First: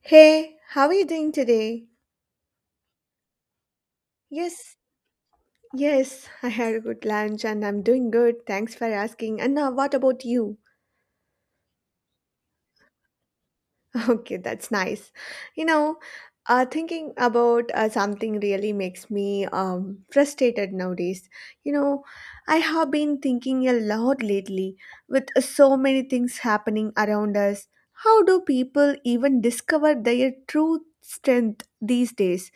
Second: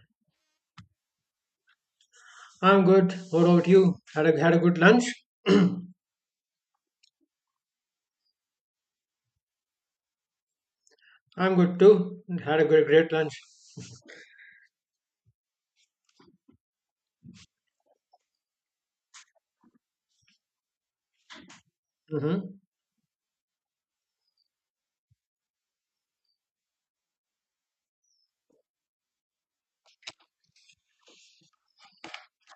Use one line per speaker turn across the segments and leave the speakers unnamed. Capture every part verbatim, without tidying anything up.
Hey, how are you doing today?
I'm good. What about you? Had a had a good
Yes,
lunch?
yes, I had a good lunch and I'm doing good. Thanks for asking. And now, what about you?
I'm good too. Had a good, great lunch.
Okay, that's nice. You know, uh, thinking about uh, something really makes me um, frustrated nowadays. You know, I
hmm
have been thinking a lot lately with so many things happening around us. How do people even discover their true strength these days?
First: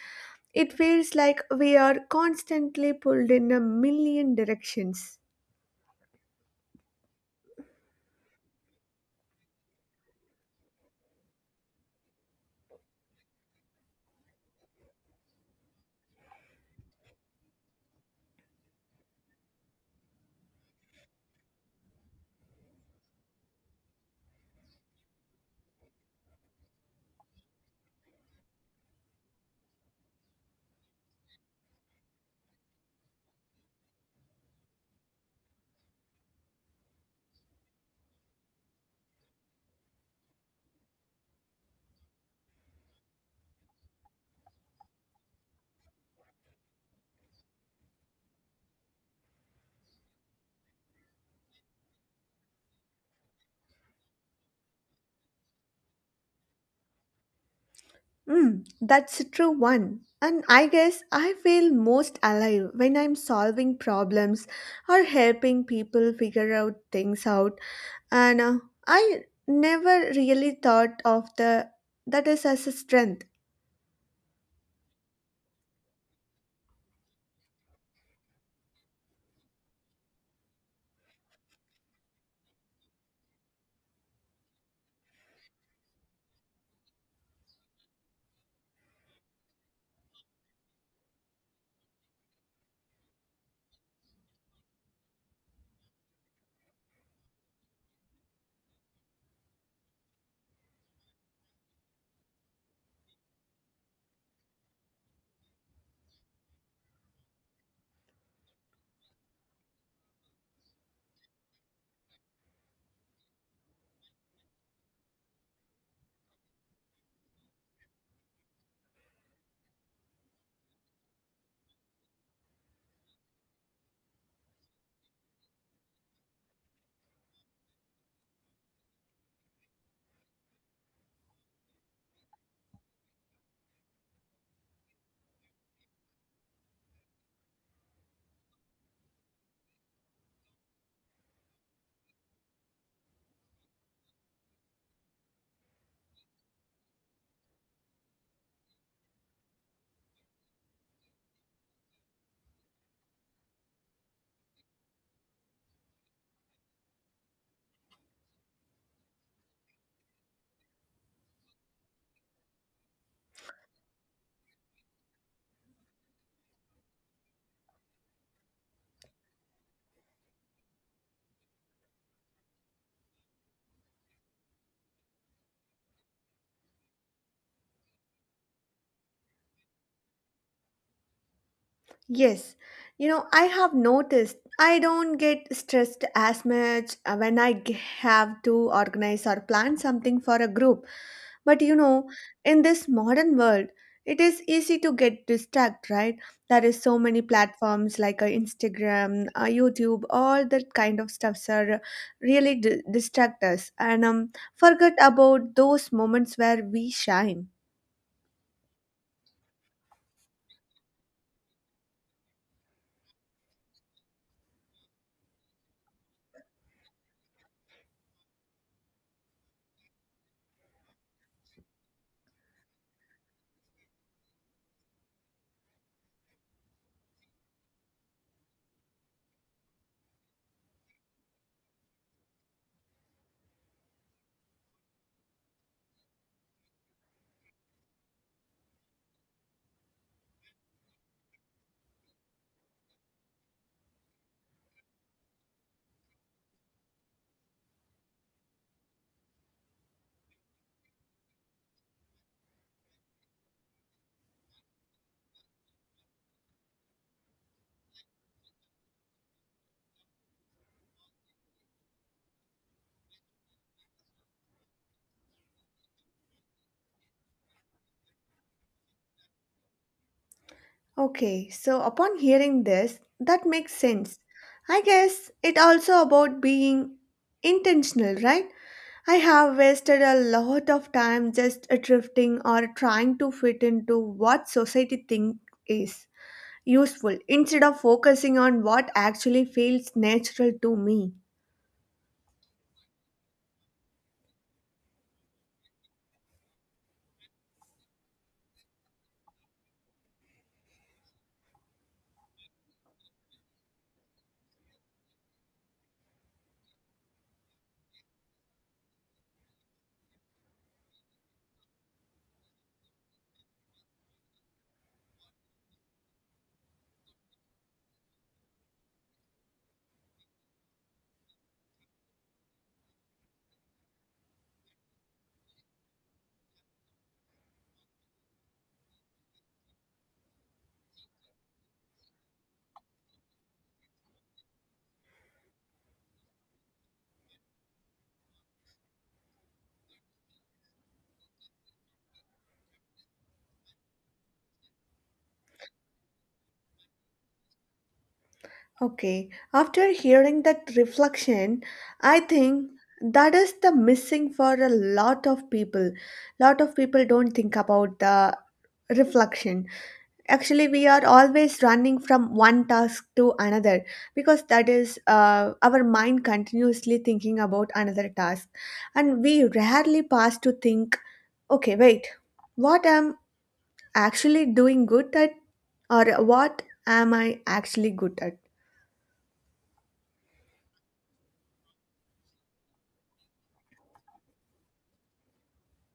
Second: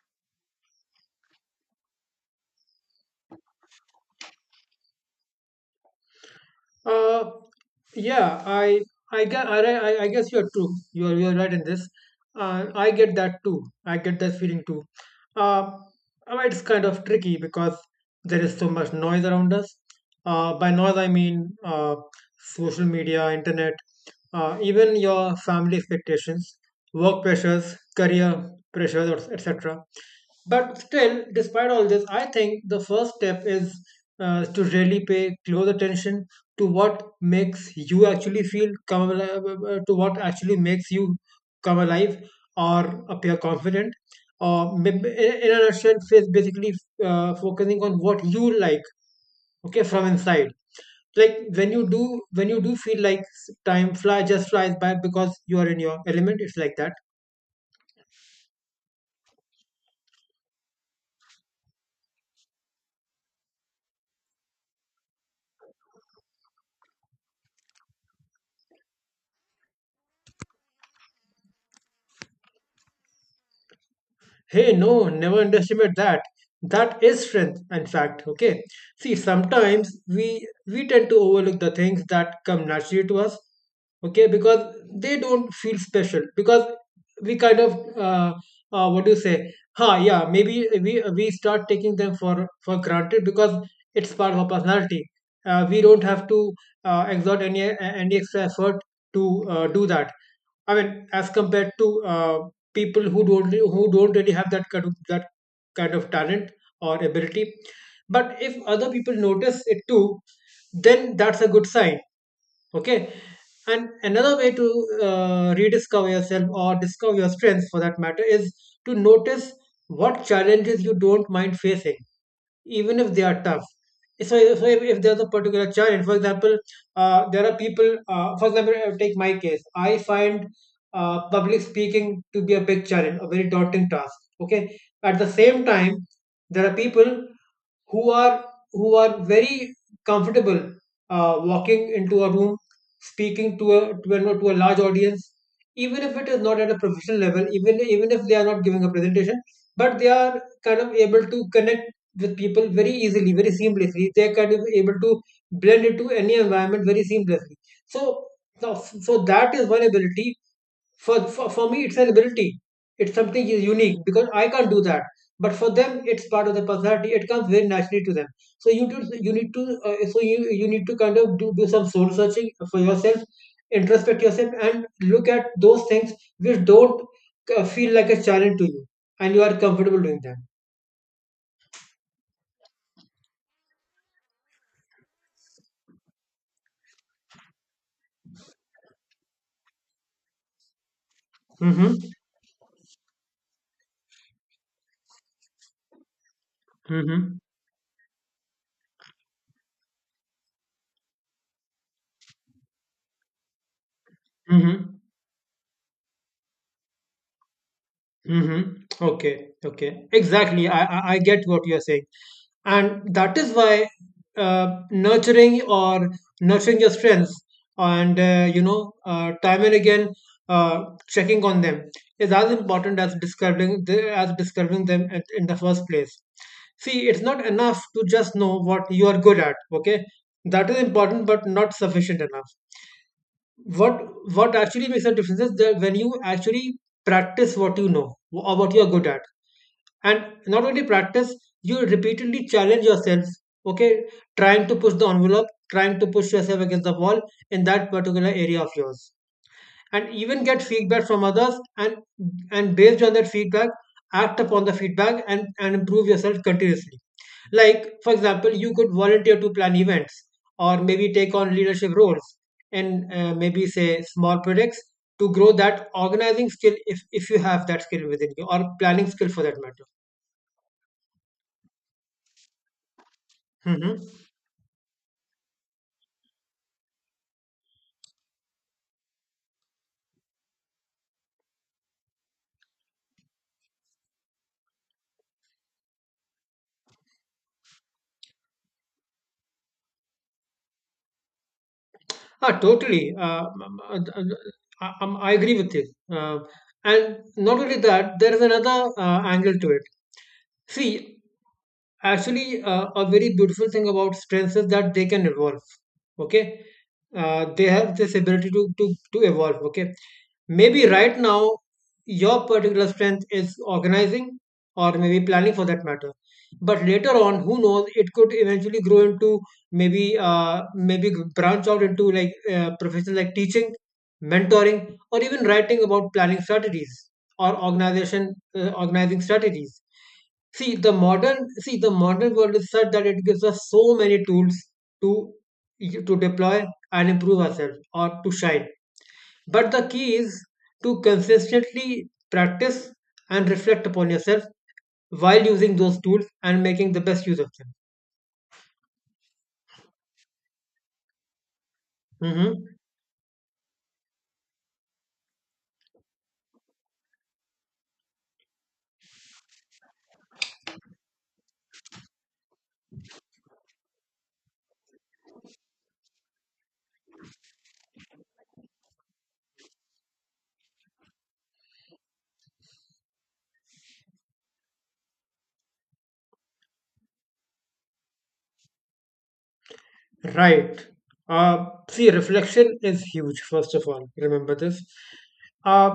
It feels like we are constantly pulled in a million directions.
Uh, yeah. I I guess I, I I guess you're true. You're you're right in this. Uh, I get that too. I get that feeling too. Uh, I mean, it's kind of tricky because there is so much noise around us. Uh, by noise I mean uh, social media, internet, uh, even your family expectations, work pressures, career pressures, et cetera. But still, despite all this, I think the first step is uh, to really pay close attention to what makes you actually feel come alive, uh, uh, uh, to what actually makes you come alive or appear confident. Or maybe in in a nutshell, is basically uh, focusing on what you like, okay, from inside like when you do when you do feel like time fly just flies by because you are in your element. It's like that.
Mm, that's a true one. And I guess I feel most alive when I'm solving problems or helping people figure out things out. And uh, I never really thought of the that is as a strength.
Hey, no, never underestimate that. That is strength, in fact. Okay. See, sometimes we we tend to overlook the things that come naturally to us. Okay, because they don't feel special. Because we kind of uh, uh what do you say? Ha, yeah. Maybe we we start taking them for for granted because it's part of our personality. Uh, we don't have to uh, exert any any extra effort to uh, do that. I mean, as compared to uh, people who don't, who don't really have that kind of that kind of talent or ability. But if other people notice it too, then that's a good sign, okay, and another way to uh, rediscover yourself or discover your strengths for that matter is to notice what challenges you don't mind facing even if they are tough. So, so if, if there's a particular challenge, for example, uh, there are people, uh, for example, uh, take my case. I find uh, public speaking to be a big challenge, a very daunting task. Okay. At the same time, there are people who are who are very comfortable uh, walking into a room, speaking to a to a, to a large audience, even if it is not at a professional level, even even if they are not giving a presentation, but they are kind of able to connect with people very easily, very seamlessly. They are kind of able to blend into any environment very seamlessly. so so, so that is one ability. For, for for me it's an ability. It's something is unique because I can't do that, but for them it's part of the personality. It comes very naturally to them. So you do, you need to, uh, so you you need to kind of do, do some soul searching for yourself, introspect yourself and look at those things which don't uh, feel like a challenge to you and you are comfortable doing them.
Yes, you know I have noticed I don't get stressed as much uh, when I g- have to organize or plan something for a group. But you
Mm-hmm.
know, in this modern world, it is easy to get distracted, right? There is so many
Mm-hmm.
platforms like uh, Instagram, uh, YouTube, all that kind of stuffs are really d- distract us and um, forget
Mm-hmm.
about those moments where we shine.
Mm-hmm. Okay. Okay. Exactly. I, I I get what you're saying, and that is why uh, nurturing or nurturing your strengths and uh, you know uh, time and again uh, checking on them is as important as describing the, as describing them at, in the first place. See, it's not enough to just know what you are good at. Okay, that is important, but not sufficient enough. what what actually makes a difference is that when you actually practice what you know or what you're good at, and not only practice, you repeatedly challenge yourself, okay, trying to push the envelope, trying to push yourself against the wall in that particular area of yours, and even get feedback from others, and and based on that feedback, act upon the feedback and and improve yourself continuously. Like for example, you could volunteer to plan events or maybe take on leadership roles and uh, maybe say small projects to grow that organizing skill, if, if you have that skill within you, or planning skill for that matter.
Okay, so upon hearing this, that makes
hmm
sense. I guess it also about being intentional, right? I have wasted a lot of time just drifting or trying to fit into what society thinks is useful instead of focusing on what actually feels natural to me.
Ah, totally. Uh, um, uh, uh, um, I agree with you. Uh, and not only that, there is another uh, angle to it. See, actually, uh, a very beautiful thing about strengths is that they can evolve. Okay, uh, they have this ability to to to evolve. Okay, maybe right now your particular strength is organizing or maybe planning for that matter, but later on who knows, it could eventually grow into, maybe uh, maybe g- branch out into like uh, professions like teaching, mentoring, or even writing about planning strategies or organization uh, organizing strategies. See, the modern see the modern world is such that it gives us so many tools to to deploy and improve ourselves or to shine. But the key is to consistently practice and reflect upon yourself while using those tools and making the best use of them.
Okay, after hearing that reflection, I think
Mhm.
that is the missing for a lot of people. Lot of people don't think about the reflection, actually we are always running from one task to another because that is uh, our mind continuously thinking about another task, and we rarely pause to think, okay wait, what am actually doing good at, or what am I actually good at?
Right. Uh, see, reflection is huge, first of all. Remember this. Uh,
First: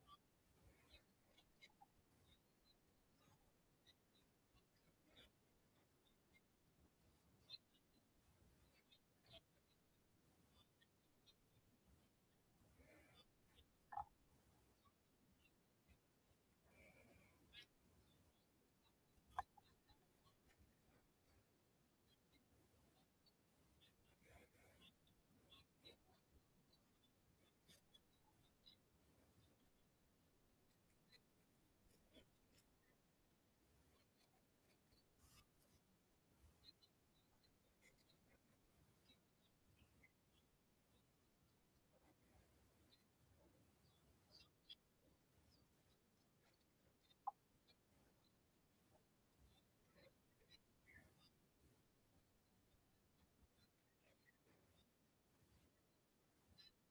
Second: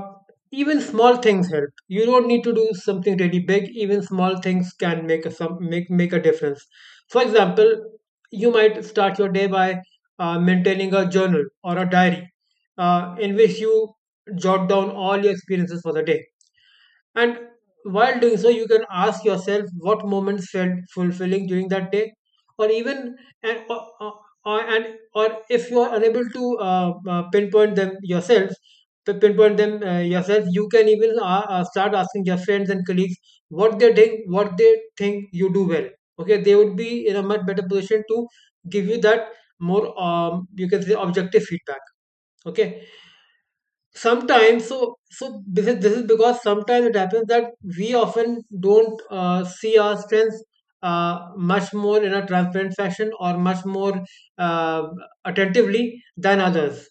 Even small things help. You don't need to do something really big. Even small things can make a some make make a difference. For example, you might start your day by uh, maintaining a journal or a diary, uh, in which you jot down all your experiences for the day. And while doing so, you can ask yourself what moments felt fulfilling during that day, or even and or, or, or- and or, if you are unable to uh, uh, pinpoint them yourself, to pinpoint them uh, yourself, you can even uh, uh, start asking your friends and colleagues what they think, what they think you do well. Okay, they would be in a much better position to give you that more um, you can say objective feedback. Okay, sometimes, so so this is, this is because sometimes it happens that we often don't uh, see our strengths uh, much more in a transparent fashion, or much more uh, attentively than others,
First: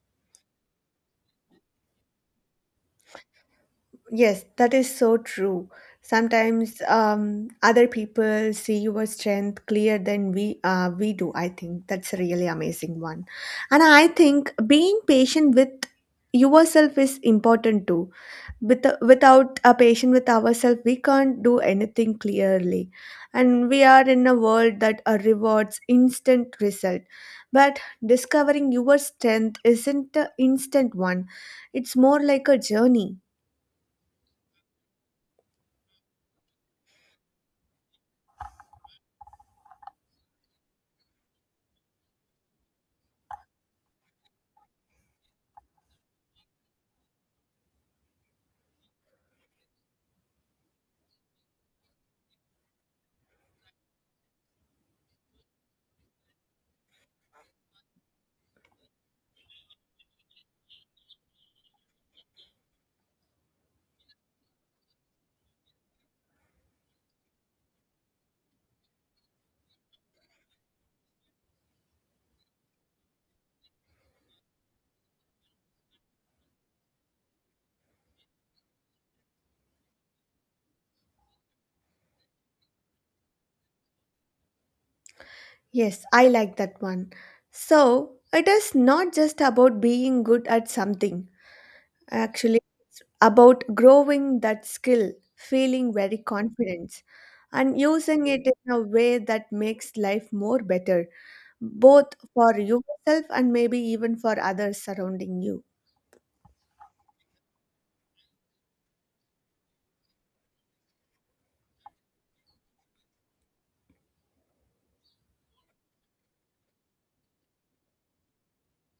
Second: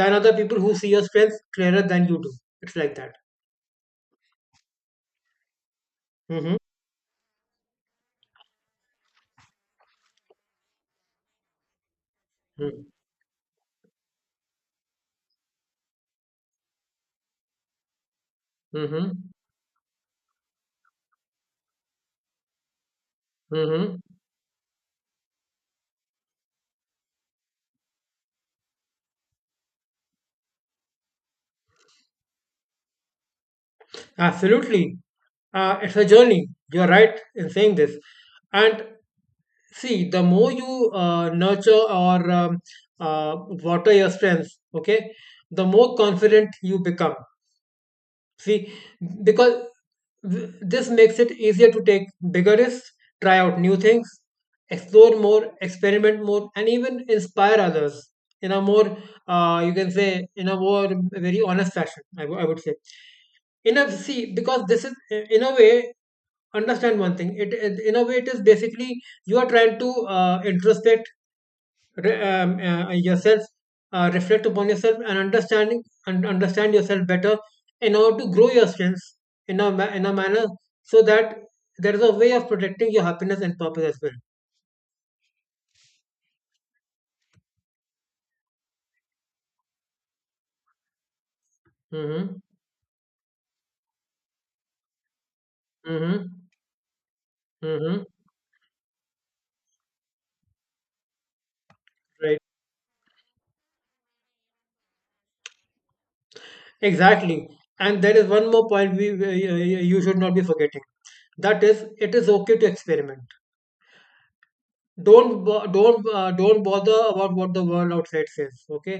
than other people who see your strengths clearer than you do. It's like that.
Yes, that is so true.
Mm-hmm.
Sometimes um, other people see your strength clearer than we uh, we do. I think that's a really
Mm-hmm.
amazing one, and I think being patient with yourself is important too. With
Mm-hmm.
without a patient with ourselves, we can't do anything clearly, and we
Mm-hmm.
are in a world that uh, rewards instant result. But discovering your strength isn't an instant one; it's more like a journey.
Absolutely. Uh, it's a journey, you're right in saying this. And See, the more you uh, nurture or um, uh, water your strengths, okay, the more confident you become. See, because th- this makes it easier to take bigger risks, try out new things, explore more, experiment more, and even inspire others in a more, uh, you can say, in a more very honest fashion, I w- I would say. Enough See, because this is uh, in a way, understand one thing, it, it in a way it is basically, you are trying to uh, introspect re- um, uh, yourself, uh, reflect upon yourself and understanding and understand yourself better in order to grow your strengths in a, ma- in a manner, so that there is a way of protecting your happiness and purpose as well.
Yes, I like that one. So, it is not just about being good at something,
Mm-hmm.
actually, about growing that skill, feeling very
Mm-hmm.
confident, and
Mm-hmm.
using it in a way that makes life more better, both
Right.
for yourself and maybe even for others surrounding you.
Exactly. And there is one more point we, we you you should not be forgetting. That is, it is okay to experiment. Don't bo- don't uh, Don't bother about what the world outside says, okay?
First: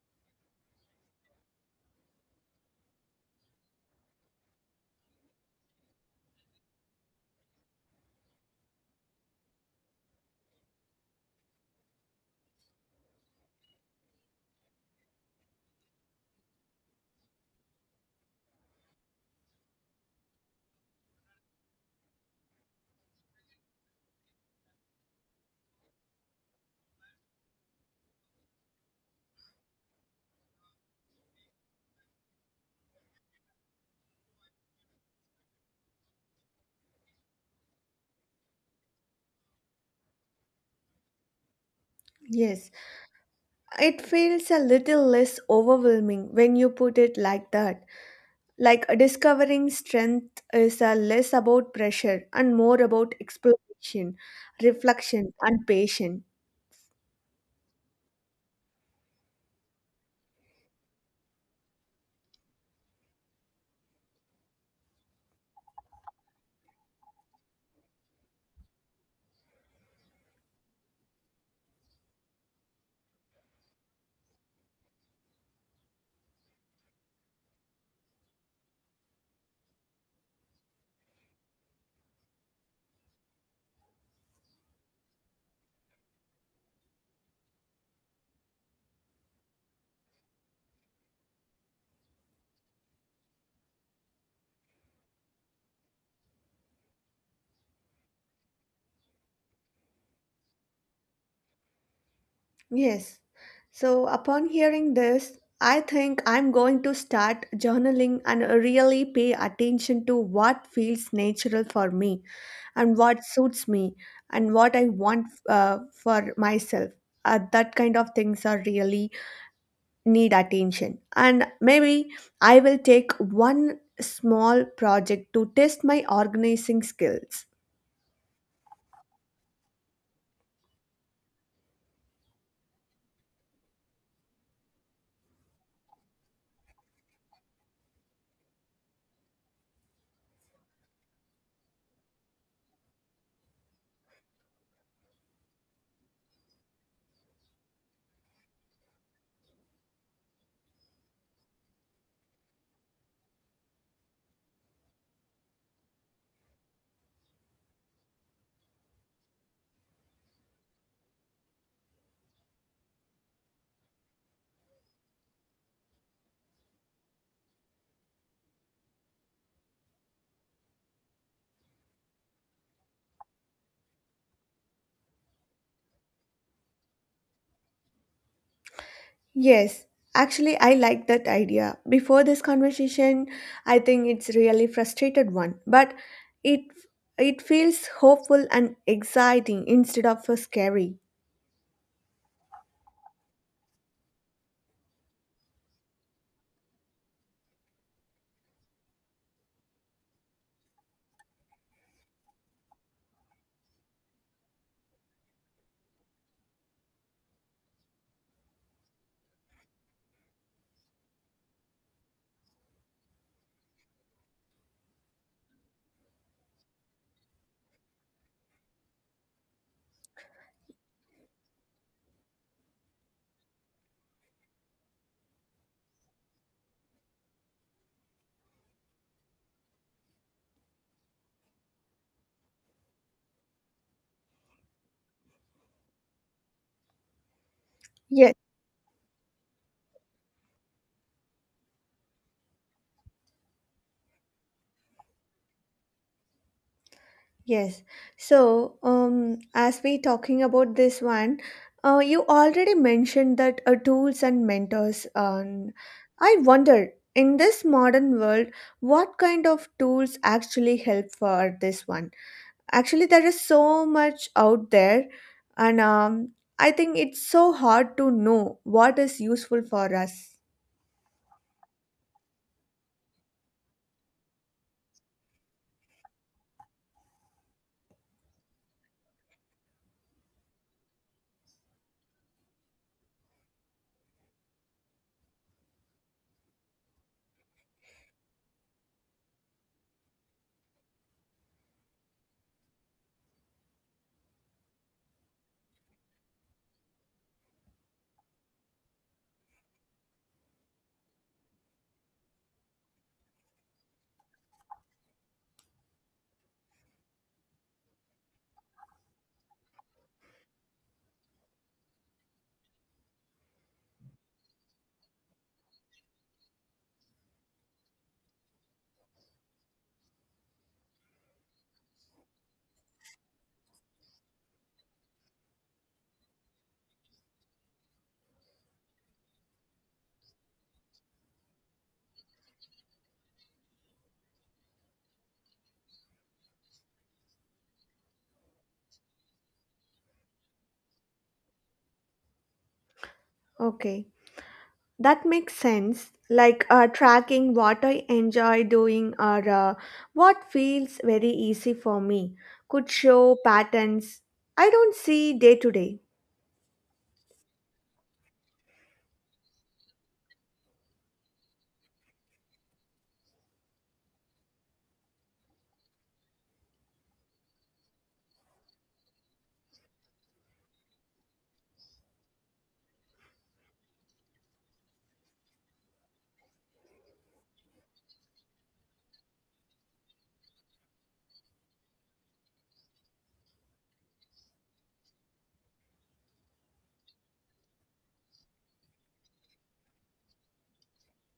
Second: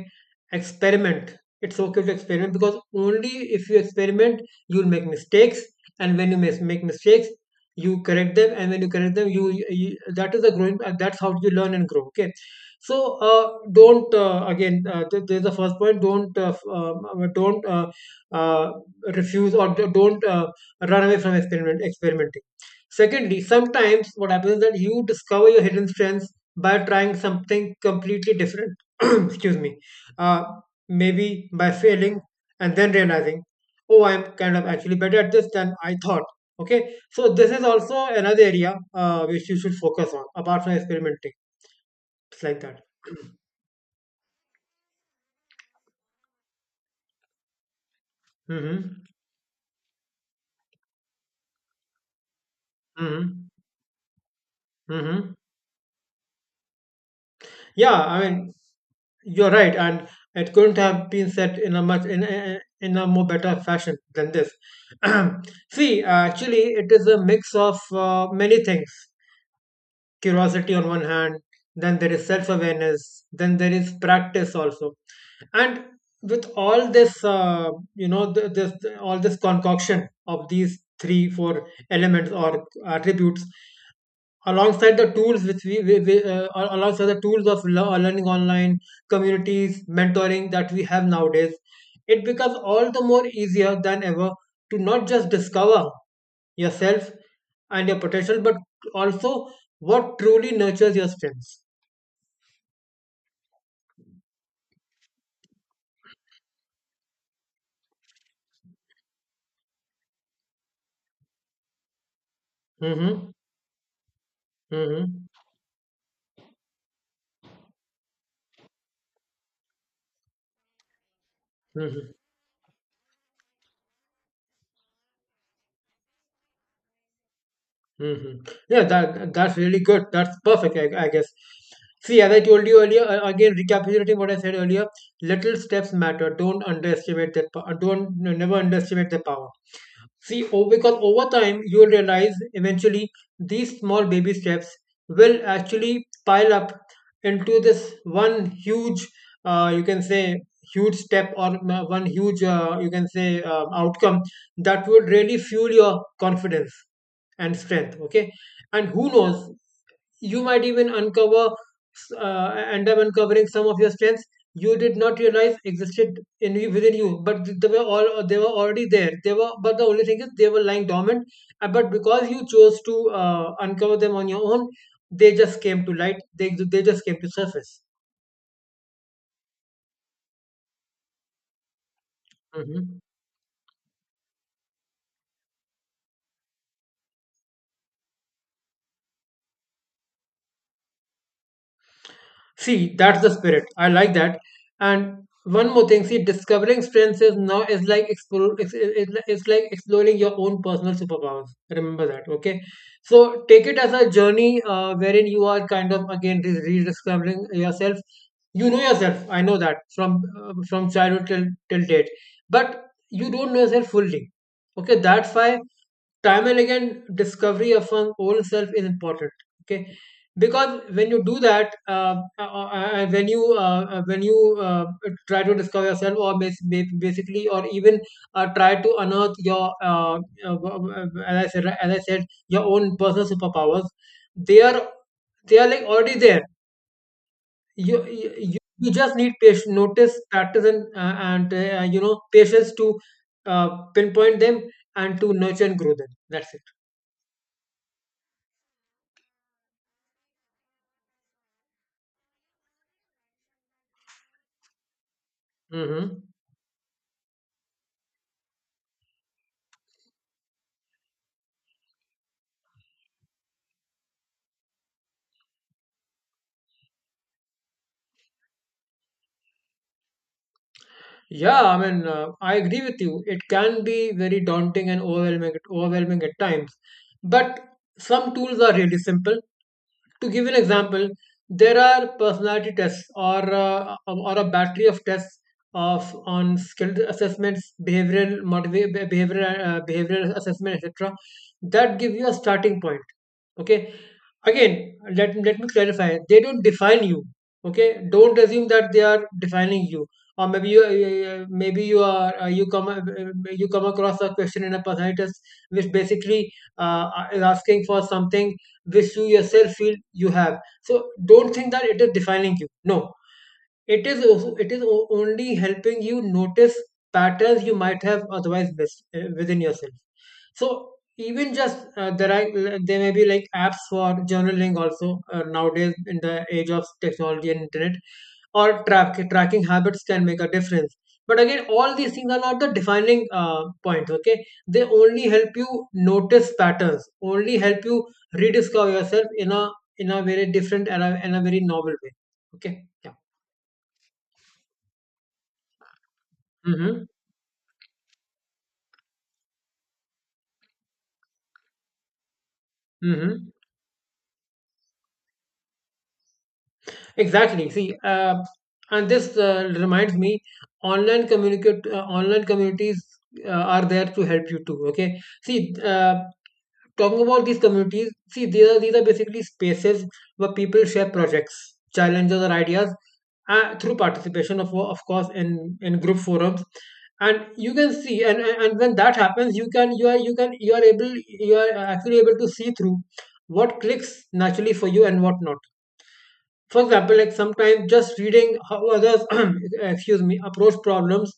Experiment. It's okay to experiment, because only if you experiment you'll make mistakes, and when you mis- make mistakes you correct them, and when you correct them, you, you, that is the growing, uh, that's how you learn and grow, okay? So uh, don't uh, again uh, th- there's the first point don't uh, f- um, uh, don't uh, uh, refuse, or d- don't uh, run away from experiment experimenting. Secondly, sometimes what happens is that you discover your hidden strengths by trying something completely different. Excuse me. Uh, Maybe by failing and then realizing, oh, I'm kind of actually better at this than I thought. Okay, so this is also another area uh, which you should focus on apart from experimenting. It's like
Yes,
that.
it feels a little less overwhelming when you put it like that. Like uh,
Mm-hmm.
discovering strength is uh, less about pressure and more about
Mm-hmm.
exploration,
Mm-hmm.
reflection, and patience.
Yeah, I mean, you're right, and it couldn't have been said in a much in a, in a more better fashion than this. See, uh, actually, it is a mix of uh, many things. Curiosity on one hand, then there is self-awareness, then there is practice also, and with all this, uh, you know, th- this all this concoction of these three, four elements or attributes, alongside the tools which we, we, we uh, al- alongside the tools of lear- learning, online communities, mentoring that we have nowadays, it becomes all the more easier than ever to not just discover yourself and your potential, but also what truly nurtures your strengths.
Yes. So, upon hearing this, I think I'm going to start journaling and really pay attention to what feels natural for me and what
Mm-hmm.
suits me and what I want
Mm-hmm.
uh, for myself. Uh, that kind of things are really need attention, and maybe
Mm-hmm.
I will take one small project to test my organizing skills.
hmm Yeah, that that's really good. That's perfect, I, I guess. See, as I told you earlier, uh, again recapitulating what I said earlier, little steps matter. Don't underestimate that. po- Don't, no, never underestimate the power. See, oh, because over time you'll realize eventually these small baby steps will actually pile up into this one huge, uh, you can say, huge step or uh, one huge, uh, you can say, uh, outcome that would really fuel your confidence and strength. Okay. And who knows, you might even uncover uh, end up uncovering some of your strengths you did not realize existed in you- within you, but they were all they were already there. They were But the only thing is, they were lying dormant. Uh, but because you chose to uh, uncover them on your own, they just came to light they, they just came to surface.
Yes, actually I like that idea. Before this
Mhm.
conversation, I think it's really frustrated one, but it it feels hopeful and exciting instead of uh, scary.
See, that's the spirit. I like that. And one more thing, see, discovering strengths is now is like explore, it's, it's, it's like exploring your own personal superpowers. Remember that, okay? So take it as a journey uh, wherein you are kind of again re- rediscovering yourself. You know yourself. I know that from uh, from childhood till till date, but you don't know yourself fully. Okay, that's why time and again discovery of one's own self is important. Okay, because when you do that uh, uh, uh, uh, when you uh, uh, when you uh, try to discover yourself or bas- ba- basically, or even uh, try to unearth your uh, uh, w- as I said as I said your own personal superpowers. they are they are like already there. you you,
Yes
you you just need patience, notice, practice, and uh, and uh, you know, patience to uh, pinpoint them and to nurture and grow them. That's it.
Yes. So, um, as we talking about this one, uh, you already mentioned that uh, tools and mentors. Um,
hmm
I wonder, in this modern world, what kind of tools actually help for this one? Actually, there is so much out there, and um, I think it's so hard to know what is useful for us.
Yeah, I mean, uh, I agree with you. It can be very daunting and overwhelming, overwhelming at times. But some tools are really simple. To give an example, there are personality tests, or uh, or a battery of tests of on skill assessments, behavioral motiva- be- behavioral uh, behavioral assessment, et cetera. That give you a starting point. Okay. Again, let let me clarify. They don't define you. Okay. Don't assume that they are defining you. Or maybe you uh, maybe you are uh, you come uh, uh, you come across a question in a personality test which basically uh, is asking for something which you yourself feel you have, so don't think that it is defining you. No, it is also- it is o- only helping you notice patterns you might have otherwise missed uh, within yourself. So even just uh, there are uh, there may be like apps for journaling also, uh, nowadays, in the age of technology and internet. Or track, tracking habits can make a difference. But again, all these things are not the defining uh, points. Okay, they only help you notice patterns, only help you rediscover yourself in a in a very different and a, in a very novel way. okay yeah
Okay. That makes sense. Like uh,
hmm
tracking what I enjoy doing or uh, what feels very easy for me could show
hmm
patterns I don't see day to day.
Exactly. See, uh, and this uh, reminds me, online communicate, uh, online communities uh, are there to help you too. Okay. See, uh, talking about these communities, see, these are these are basically spaces where people share projects, challenges, or ideas uh, through participation, of of course, in in group forums. And you can see, and, and and when that happens, you can you are you can you are able you are actually able to see through what clicks naturally for you and what not. For example, like sometimes just reading how others excuse me approach problems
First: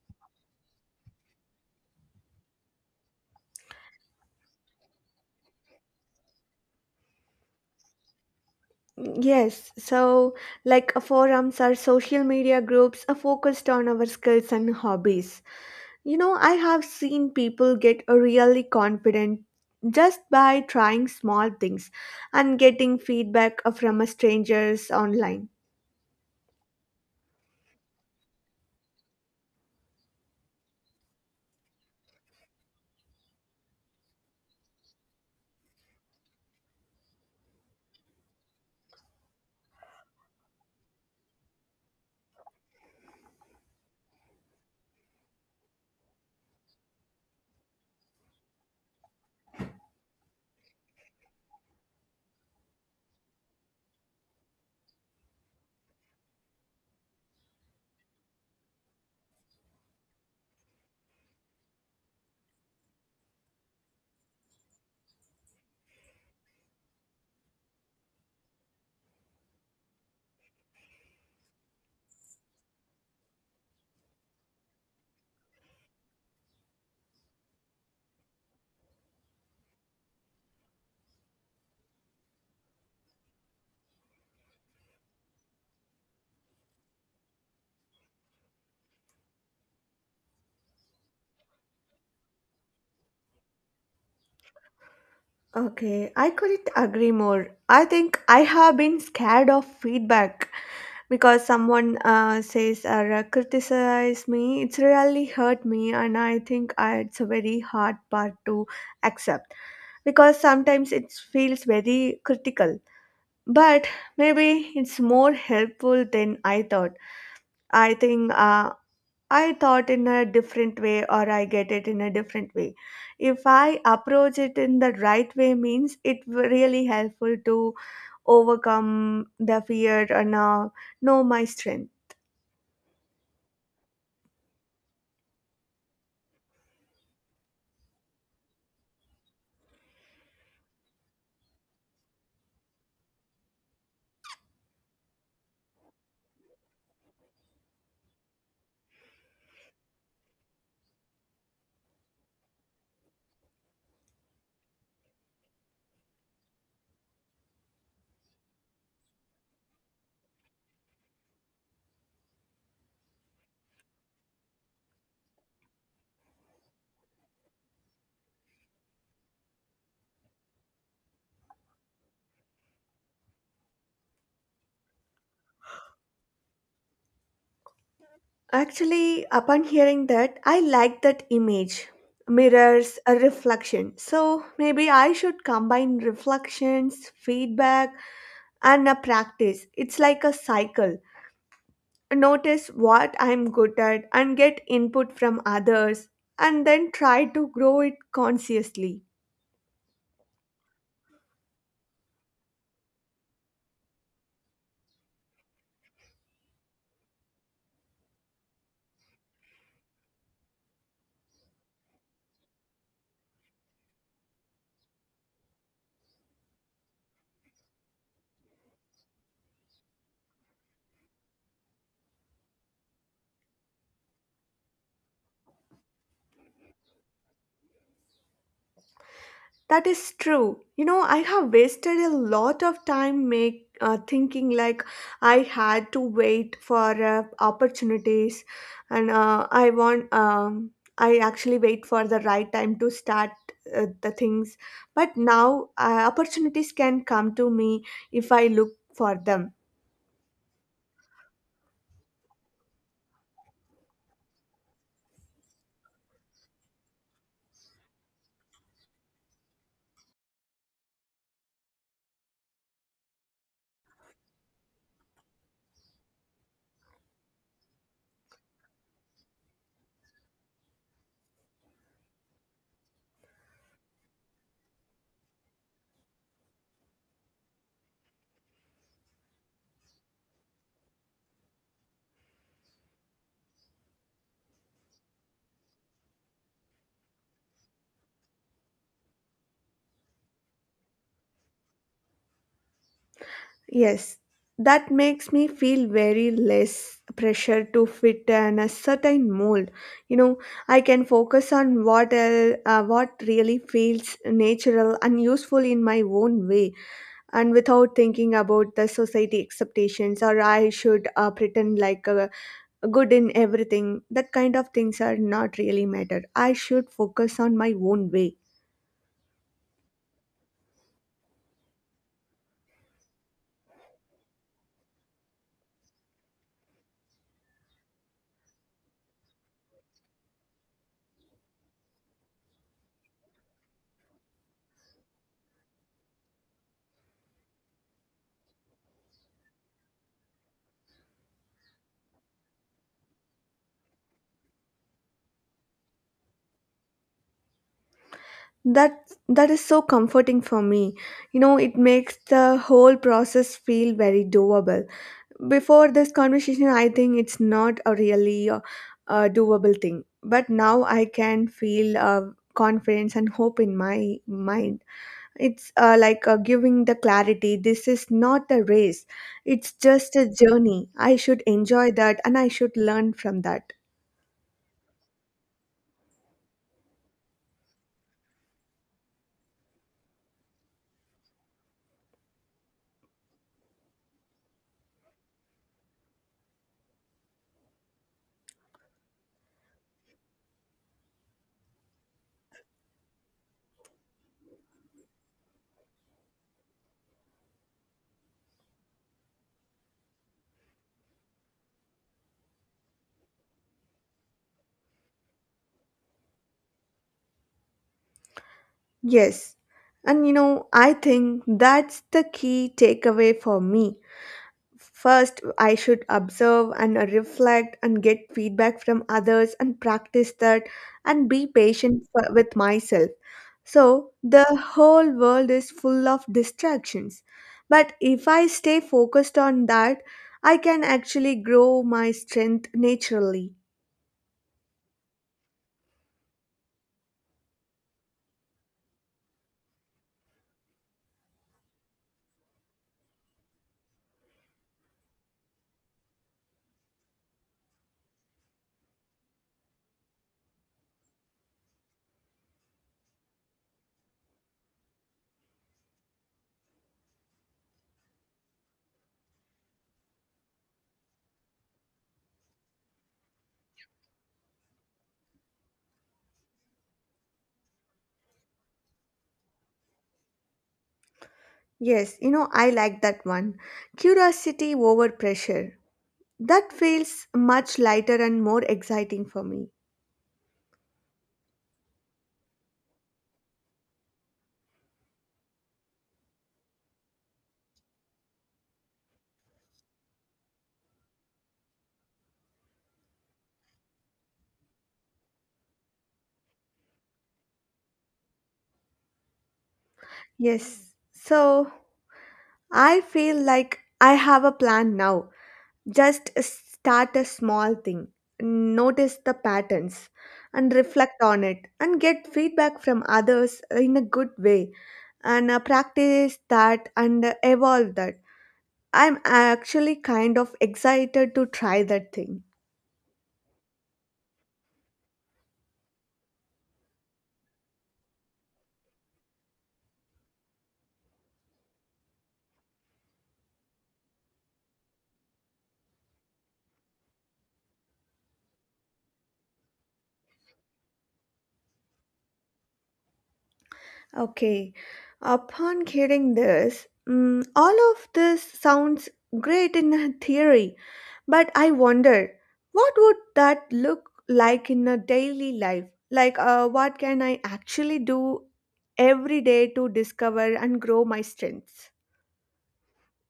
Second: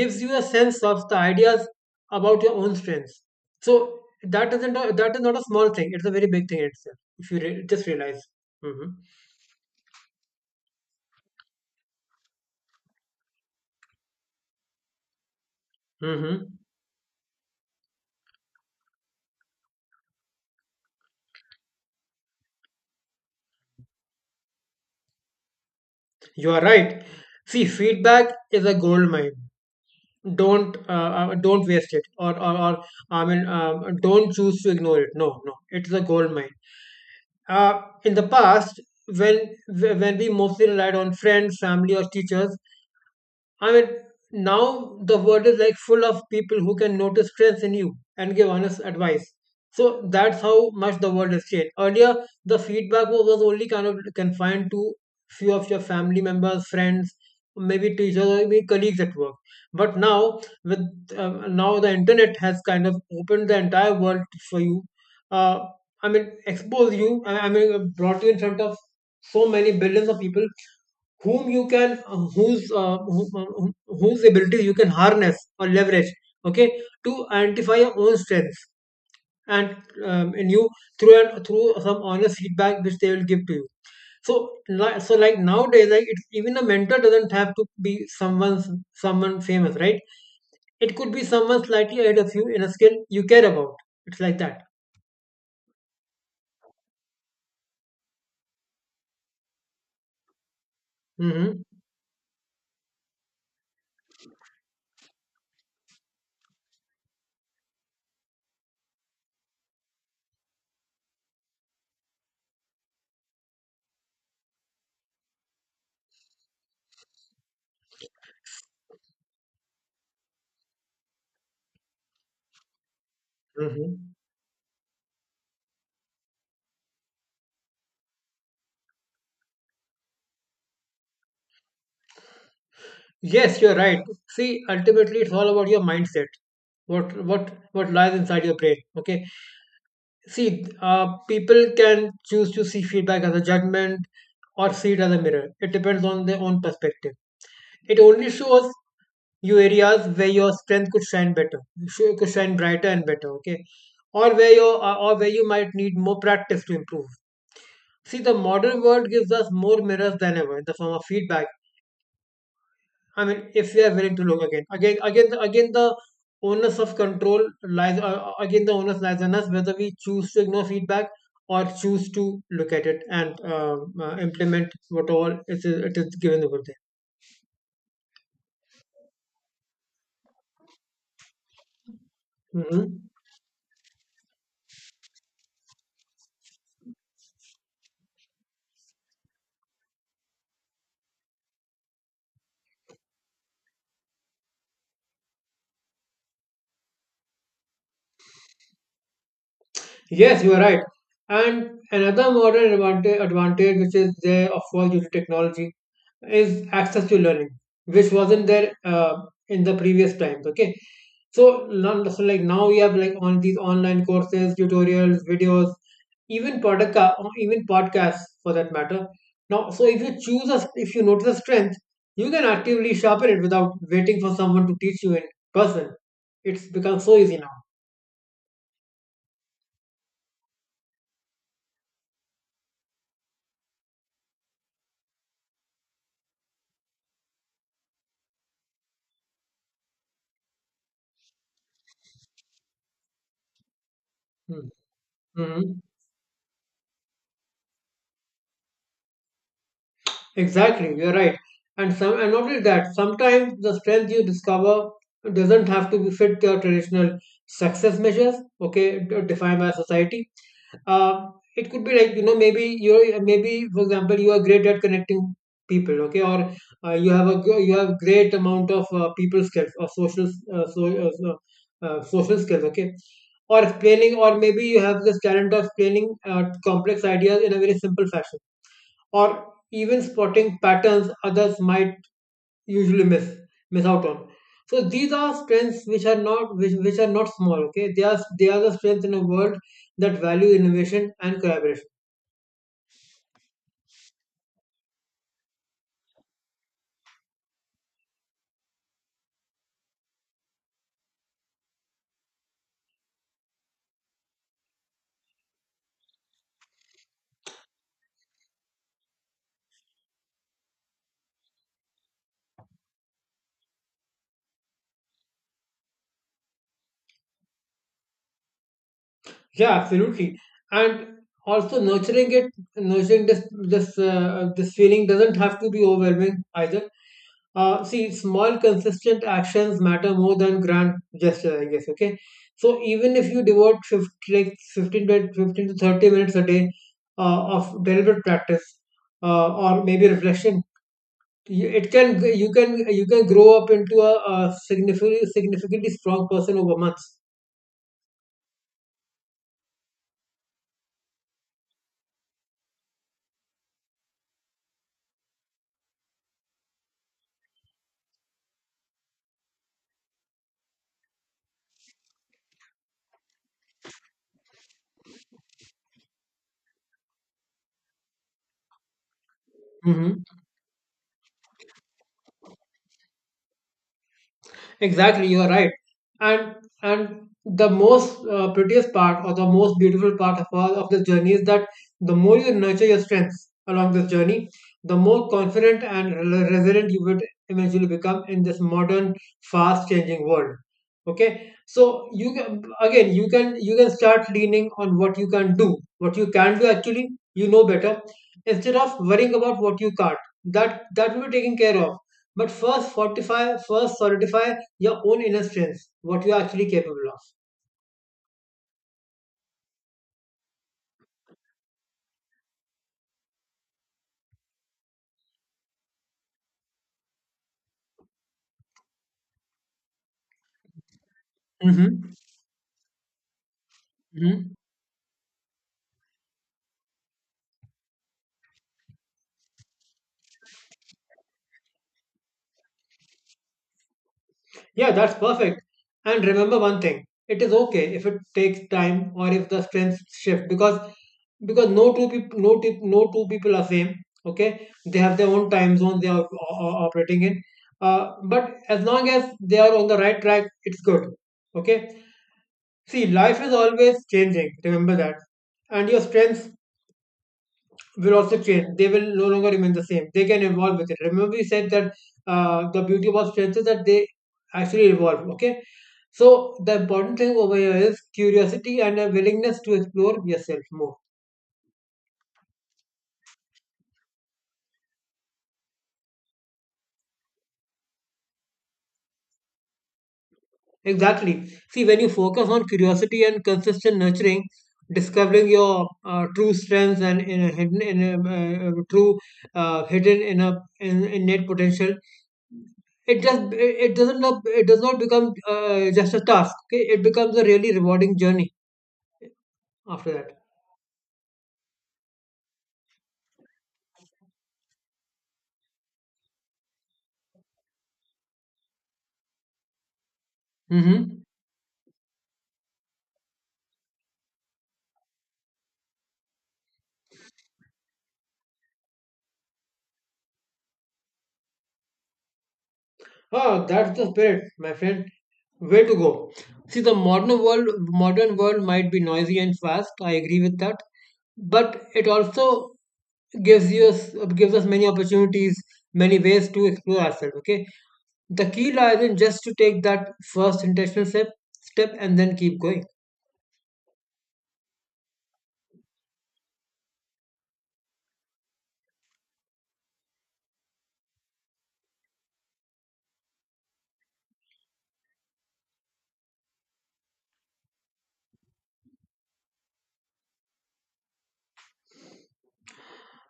gives you a sense of the ideas about your own strengths. So that isn't a, that is not a small thing, it's a very big thing itself, if you re- just realize. hmm
Yes, so like uh, forums or social media groups are focused on our skills and hobbies. You know,
hmm
I have seen people get uh, really confident just by trying small things and getting feedback uh, from uh, strangers online.
you are right. See, feedback is a gold mine. Don't uh, uh, don't waste it or or, or I mean um, don't choose to ignore it. No, no, it's a gold mine. Uh, in the past, when when we mostly relied on friends, family, or teachers, I mean, now the world is like full of people who can notice strengths in you and give honest advice. So that's how much the world has changed. Earlier, the feedback was, was only kind of confined to few of your family members, friends, maybe teachers, or maybe colleagues at work. But now, with uh, now the internet has kind of opened the entire world for you. Uh, I mean, expose you. I I mean, brought you in front of so many billions of people whom you can uh, whose uh, whom, whom- whose ability you can harness or leverage, okay, to identify your own strengths and um, in you through and through some honest feedback which they will give to you. So li- so like nowadays, like it's, even a mentor doesn't have to be someone's someone famous, right? It could be someone slightly ahead of you in a skill you care about. It's like that.
Okay, I couldn't agree more. I think I have been scared of feedback because
mm-hmm.
someone uh, says or uh, criticize me. It's really hurt me, and I think I, it's a very hard part to accept because sometimes it feels very critical. But maybe it's more helpful than I thought. I think uh, I thought in a different way or I get it in a different way. If I
Mm-hmm.
approach it in the right way means it w- really helpful to overcome the fear and uh, know my strength.
Yes, you're right. See, ultimately, it's all about your mindset. What what what lies inside your brain? Okay. See, uh, people can choose to see feedback as a judgment or see it as a mirror. It depends on their own perspective. It only shows you areas where your strength could shine better, sh- could shine brighter and better. Okay, or where your uh, or where you might need more practice to improve. See, the modern world gives us more mirrors than ever, in the form of feedback. I mean, if we are willing to look. Again, again, again, the- again, the onus of control lies, uh, uh, again, the onus lies on us whether we choose to ignore feedback or choose to look at it and um, uh, implement whatever it is, it is given over there.
Actually, upon hearing that, I like that image. Mirrors
hmm
a reflection. So maybe I should combine reflections, feedback, and a practice. It's like a cycle. Notice what I'm good at and get input from others and then try to grow it consciously.
Yes, you are right. And another modern advantage, advantage which is there, of course, due to technology, is access to learning, which wasn't there uh, in the previous times. Okay, so, not, so like now we have like on these online courses, tutorials, videos, even podcast, even podcasts for that matter. Now, so if you choose a, if you notice a strength, you can actively sharpen it without waiting for someone to teach you in person. It's become so easy now.
That is true. You know, I have wasted a lot of time make uh, thinking like I had to wait for uh, opportunities, and uh, I want um, I actually wait for the right time to start uh, the things.
Hmm.
But now
Mm-hmm.
uh, opportunities can come to me if I look for them.
Exactly, you're right. And some and not only that, sometimes the strength you discover doesn't have to fit your traditional success measures, okay, d- defined by society. Um, it could be like, you know, maybe you're maybe for example you are great at connecting people, okay, or uh, you have a gr- you have great amount of uh, people skills or social uh, so, uh, so- uh, social skills, okay, or explaining or maybe you have this talent of explaining uh, complex ideas in a very simple fashion, or even spotting patterns others might usually miss miss out on. So these are strengths which are not which, which are not small. Okay, they are they are the strengths in a world that value innovation and collaboration.
Yes, that makes me feel very less pressure to fit in a certain mold. You know, I can focus on what el- uh, what really feels natural and useful in my own way, and without thinking about the society expectations, or I should uh, pretend like uh, good in everything. That kind of things are not really matter. I should focus on my own way.
Yeah, absolutely. And also nurturing it, nurturing this this uh, this feeling doesn't have to be overwhelming either. Uh, see, small consistent actions matter more than grand gestures, I guess. Okay, so even if you devote fifty, like fifteen to fifteen to thirty minutes a day uh, of deliberate practice uh, or maybe reflection, you- it can you can you can grow up into a, a significantly significantly strong person over months.
That that is so comforting for me. You know, it makes the whole process feel very doable. Before this conversation, I think it's not a really uh, uh, doable thing. But now I can feel uh, confidence and hope in my mind. It's uh, like uh, giving the clarity. This is not a race. It's just
Mm-hmm.
a journey. I should enjoy that, and I should learn from that.
Exactly, you are right. And and the most uh, prettiest part or the most beautiful part of all of this journey is that the more you nurture your strengths along this journey, the more confident and re- resilient you would eventually become in this modern, fast-changing world. Okay, so you can, again you can you can start leaning on what you can do, what you can do actually, you know, better, instead of worrying about what you can't. That that will be taken care of. But first fortify, first solidify your own inner strengths, what you are actually capable of.
Yes. And you know, I think that's the key takeaway for me. First, I should observe and reflect and get feedback from others and practice that and be patient
Mm-hmm.
for, with myself. So, the
Mm-hmm.
whole world is full of distractions. But if I stay focused on that, I can actually grow my strength naturally.
Yeah, that's perfect. And remember one thing, it is okay if it takes time or if the strengths shift, because because no two people no two, no two people are same. Okay, they have their own time zones they are o- o- operating in. Uh, but as long as they are on the right track, it's good. Okay, see, life is always changing, remember that. And your strengths will also change. They will no longer remain the same. They can evolve with it. Remember, we said that uh, the beauty about strengths is that they actually evolve. Okay. So the important thing over here is curiosity and a willingness to explore yourself more.
Yes, you know, I like that one. Curiosity over pressure. That feels much lighter and more exciting for me.
Exactly. See, when you focus on curiosity and consistent nurturing, discovering your uh, true strengths and in a hidden in a, uh, uh, true uh, hidden in a in, innate potential, it just it doesn't not, it does not become uh, just a task. Okay, it becomes a really rewarding journey after that.
Yes. So, I feel like I have a plan now. Just start a small thing, notice the patterns, and
mm-hmm.
reflect on it, and get feedback from others in a good way, and uh, practice that and uh, evolve that. I'm actually kind of excited to try that thing.
Ah, that's the spirit, my friend. Way to go. See, the modern world, modern world might be noisy and fast, I agree with that, but it also gives you gives us many opportunities, many ways to explore ourselves. Okay, the key lies in just to take that first intentional step step and then keep going.
Okay, upon hearing this, mm, all of this sounds great in a theory, but I wonder, what would that look like in a daily life? Like, uh, what can I actually do every day to discover and grow my strengths?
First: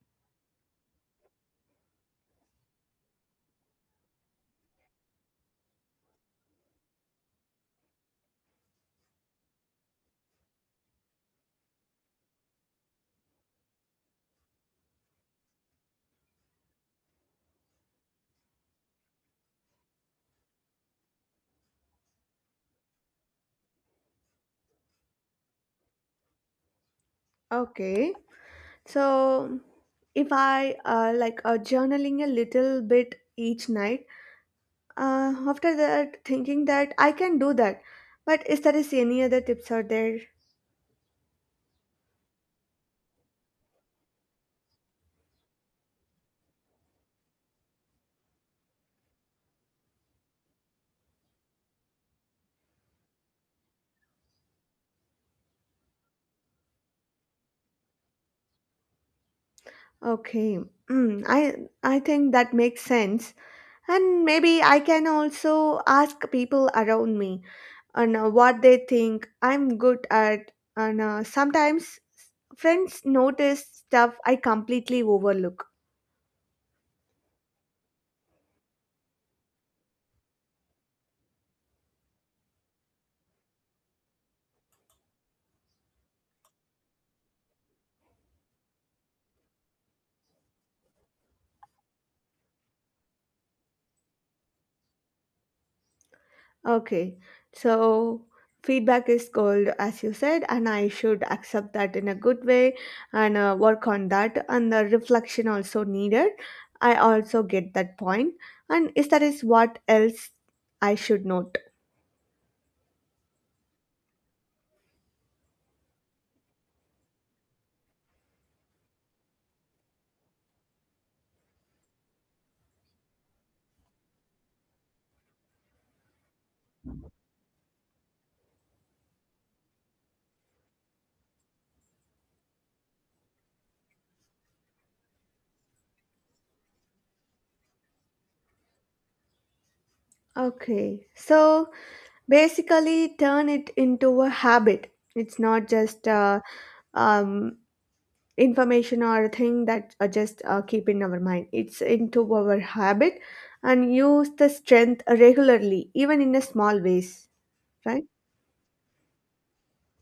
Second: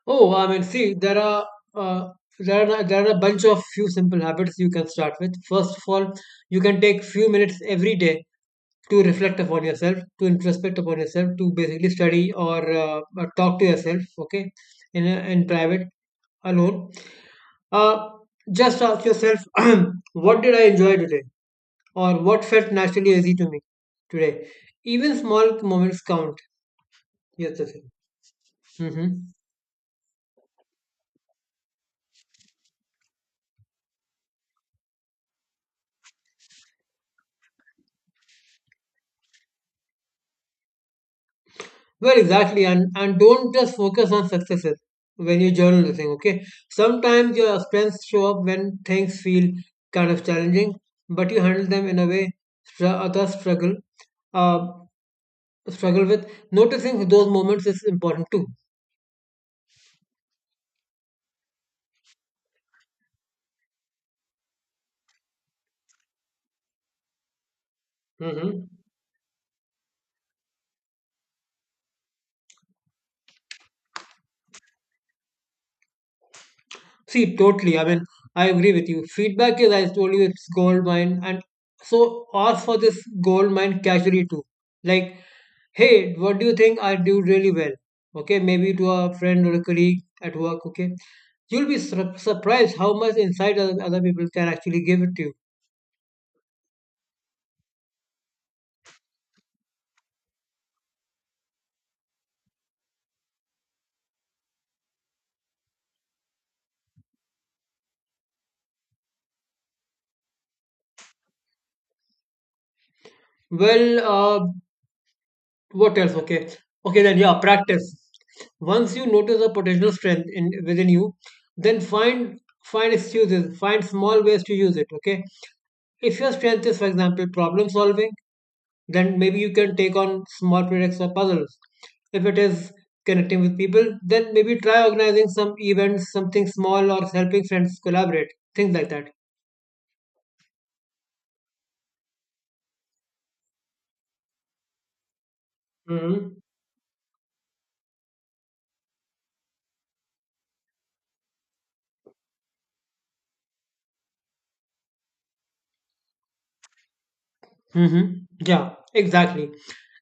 Oh, I mean, see, there are uh, there are there are a bunch of few simple habits you can start with. First of all, you can take few minutes every day to reflect upon yourself, to introspect upon yourself, to basically study or uh, uh, talk to yourself. Okay, in a- in private, alone. Uh, just ask yourself, what did I enjoy today, or what felt naturally easy to me today. Even small moments count. Yes, the thing.
Okay,
Mm-hmm.
so if I uh, like uh, journaling a little bit each night, uh, after that, thinking that I can do that. But is there is any other tips out there?
Well, exactly, and and don't just focus on successes when you're journalism. Okay, sometimes your strengths show up when things feel kind of challenging, but you handle them in a way str- others struggle uh, struggle with. Noticing those moments is important too.
Okay, mm, I I think that makes sense, and maybe I can also ask people around me and uh, what
Hmm.
they think I'm good at. And uh, sometimes friends notice stuff I completely overlook.
See, totally. I mean, I agree with you. Feedback is, I told you, it's gold mine, and so ask for this gold mine casually too. Like, hey, what do you think I do really well? Okay, maybe to a friend or a colleague at work. Okay, you'll be sur- surprised how much insight other, other people can actually give it to you.
Okay, so feedback is gold, as you said, and I should accept that in a good way and uh, work on that. And the reflection also needed. I also get that point. And is that is what else I should note.
Well, uh, what else? Okay, okay, then yeah, practice. Once you notice a potential strength in within you, then find find excuses, find small ways to use it. Okay, if your strength is, for example, problem solving, then maybe you can take on small projects or puzzles. If it is connecting with people, then maybe try organizing some events, something small, or helping friends collaborate, things like that.
Okay, so basically turn it into a habit. It's not just
Hmm.
uh, um, information or a thing that uh, just uh, keep in our mind, it's into our habit, and use the strength regularly even in a small ways, right?
Mm-hmm. Yeah, exactly.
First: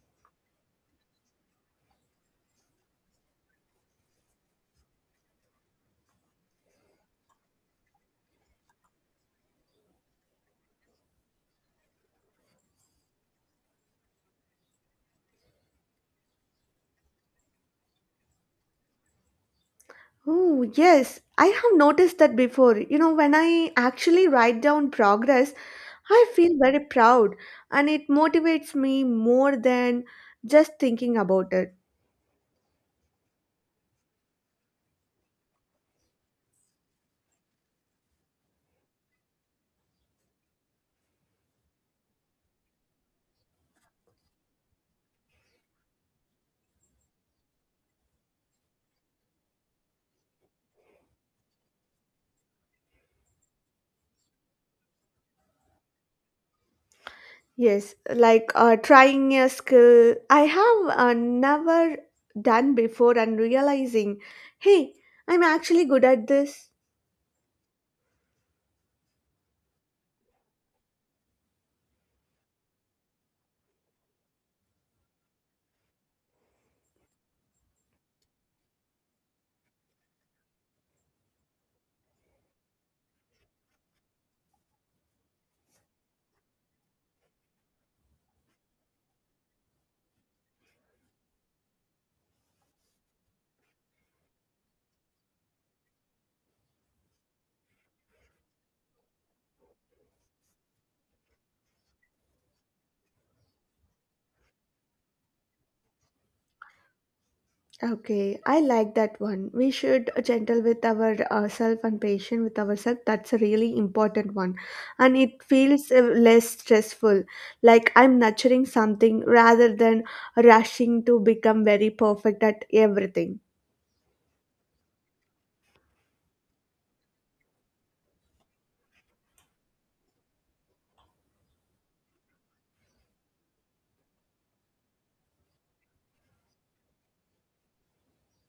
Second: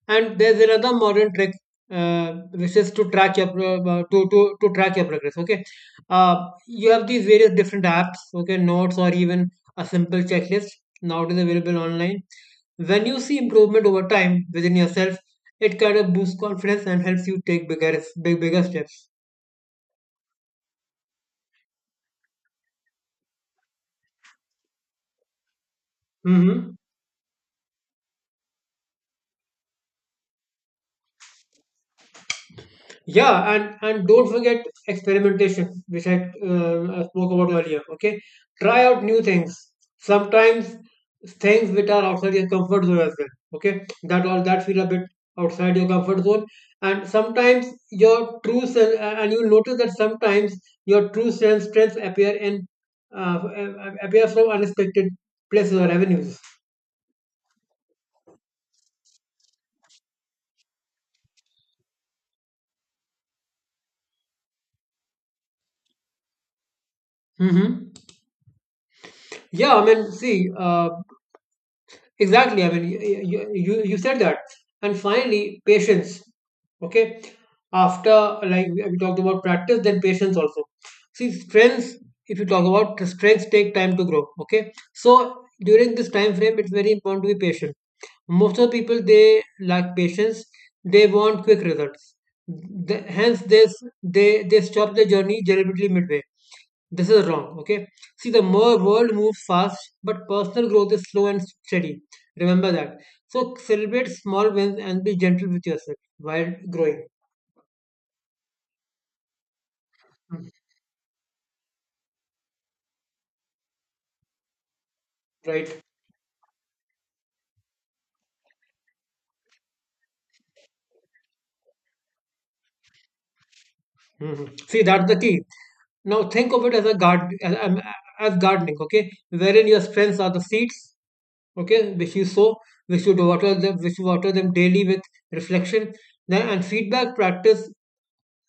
And there's another modern trick, uh, which is to track your pro- uh, to to to track your progress. Okay, uh, you have these various different apps, okay, notes or even a simple checklist nowadays available online. When you see improvement over time within yourself, it kind of boosts confidence and helps you take bigger big bigger steps.
Oh yes, I have noticed that before. You know, when I actually write down progress, I feel
Mm-hmm.
very proud, and it motivates me more than just thinking about it.
Yeah, and and don't forget experimentation, which I uh, spoke about earlier. Okay, try out new things. Sometimes things which are outside your comfort zone as well. Okay, that all that feel a bit outside your comfort zone, and sometimes your true self, and you'll notice that sometimes your true self strengths appear in uh, appear from unexpected places or avenues.
Yes, like uh, trying a skill I have uh, never done before and realizing, hey, I'm actually good at this.
Hmm. Yeah, I mean, see. Uh, Exactly. I mean, you, you, you you said that. And finally, patience. Okay. After, like, we we talked about practice, then patience also. See, strengths, if you talk about strengths, take time to grow. Okay. So, during this time frame, it's very important to be patient. Most of the people, they lack patience. They want quick results. The, hence, this they, they stop the journey deliberately midway. This is wrong, okay? See, the more world moves fast, but personal growth is slow and steady. Remember that. So celebrate small wins and be gentle with yourself while growing.
Okay, I like that one. We should
Mm.
gentle with our uh, self and patient with ourselves. That's a really important one, and it
Right?
feels uh, less stressful. Like I'm nurturing something rather than rushing to become very perfect at everything.
Hmm. Hmm. See, that's the key. Now think of it as a guard as, um, as gardening, okay? Wherein your strengths are the seeds, okay, which you sow, which you water them, which you water them daily with reflection, then and feedback, practice,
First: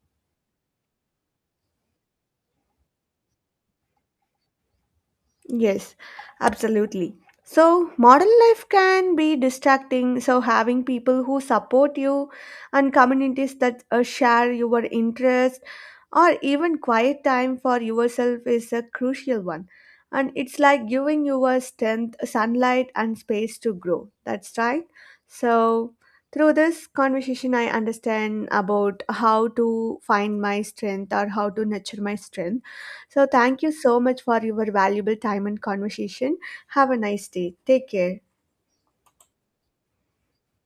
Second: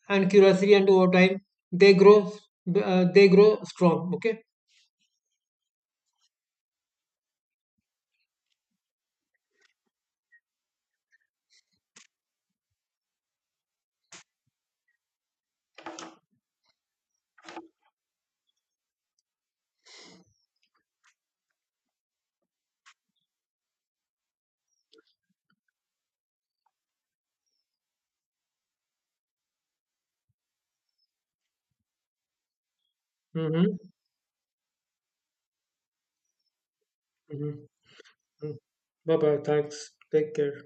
and curiosity, and over time they grow, uh, they grow strong, okay.
Yes, absolutely. So, modern life can be distracting. So, having people who support you and communities that uh, share your interest, or even quiet time for yourself is a crucial one. And it's like giving your strength, sunlight, and space to grow. That's right. So, through this conversation, I understand about how to find my strength or how to nurture my strength, so, thank you
Mm-hmm.
so much for your valuable time and conversation. Have a nice day.
Mm-hmm.
Take care.
Bye bye. Thanks. Take care.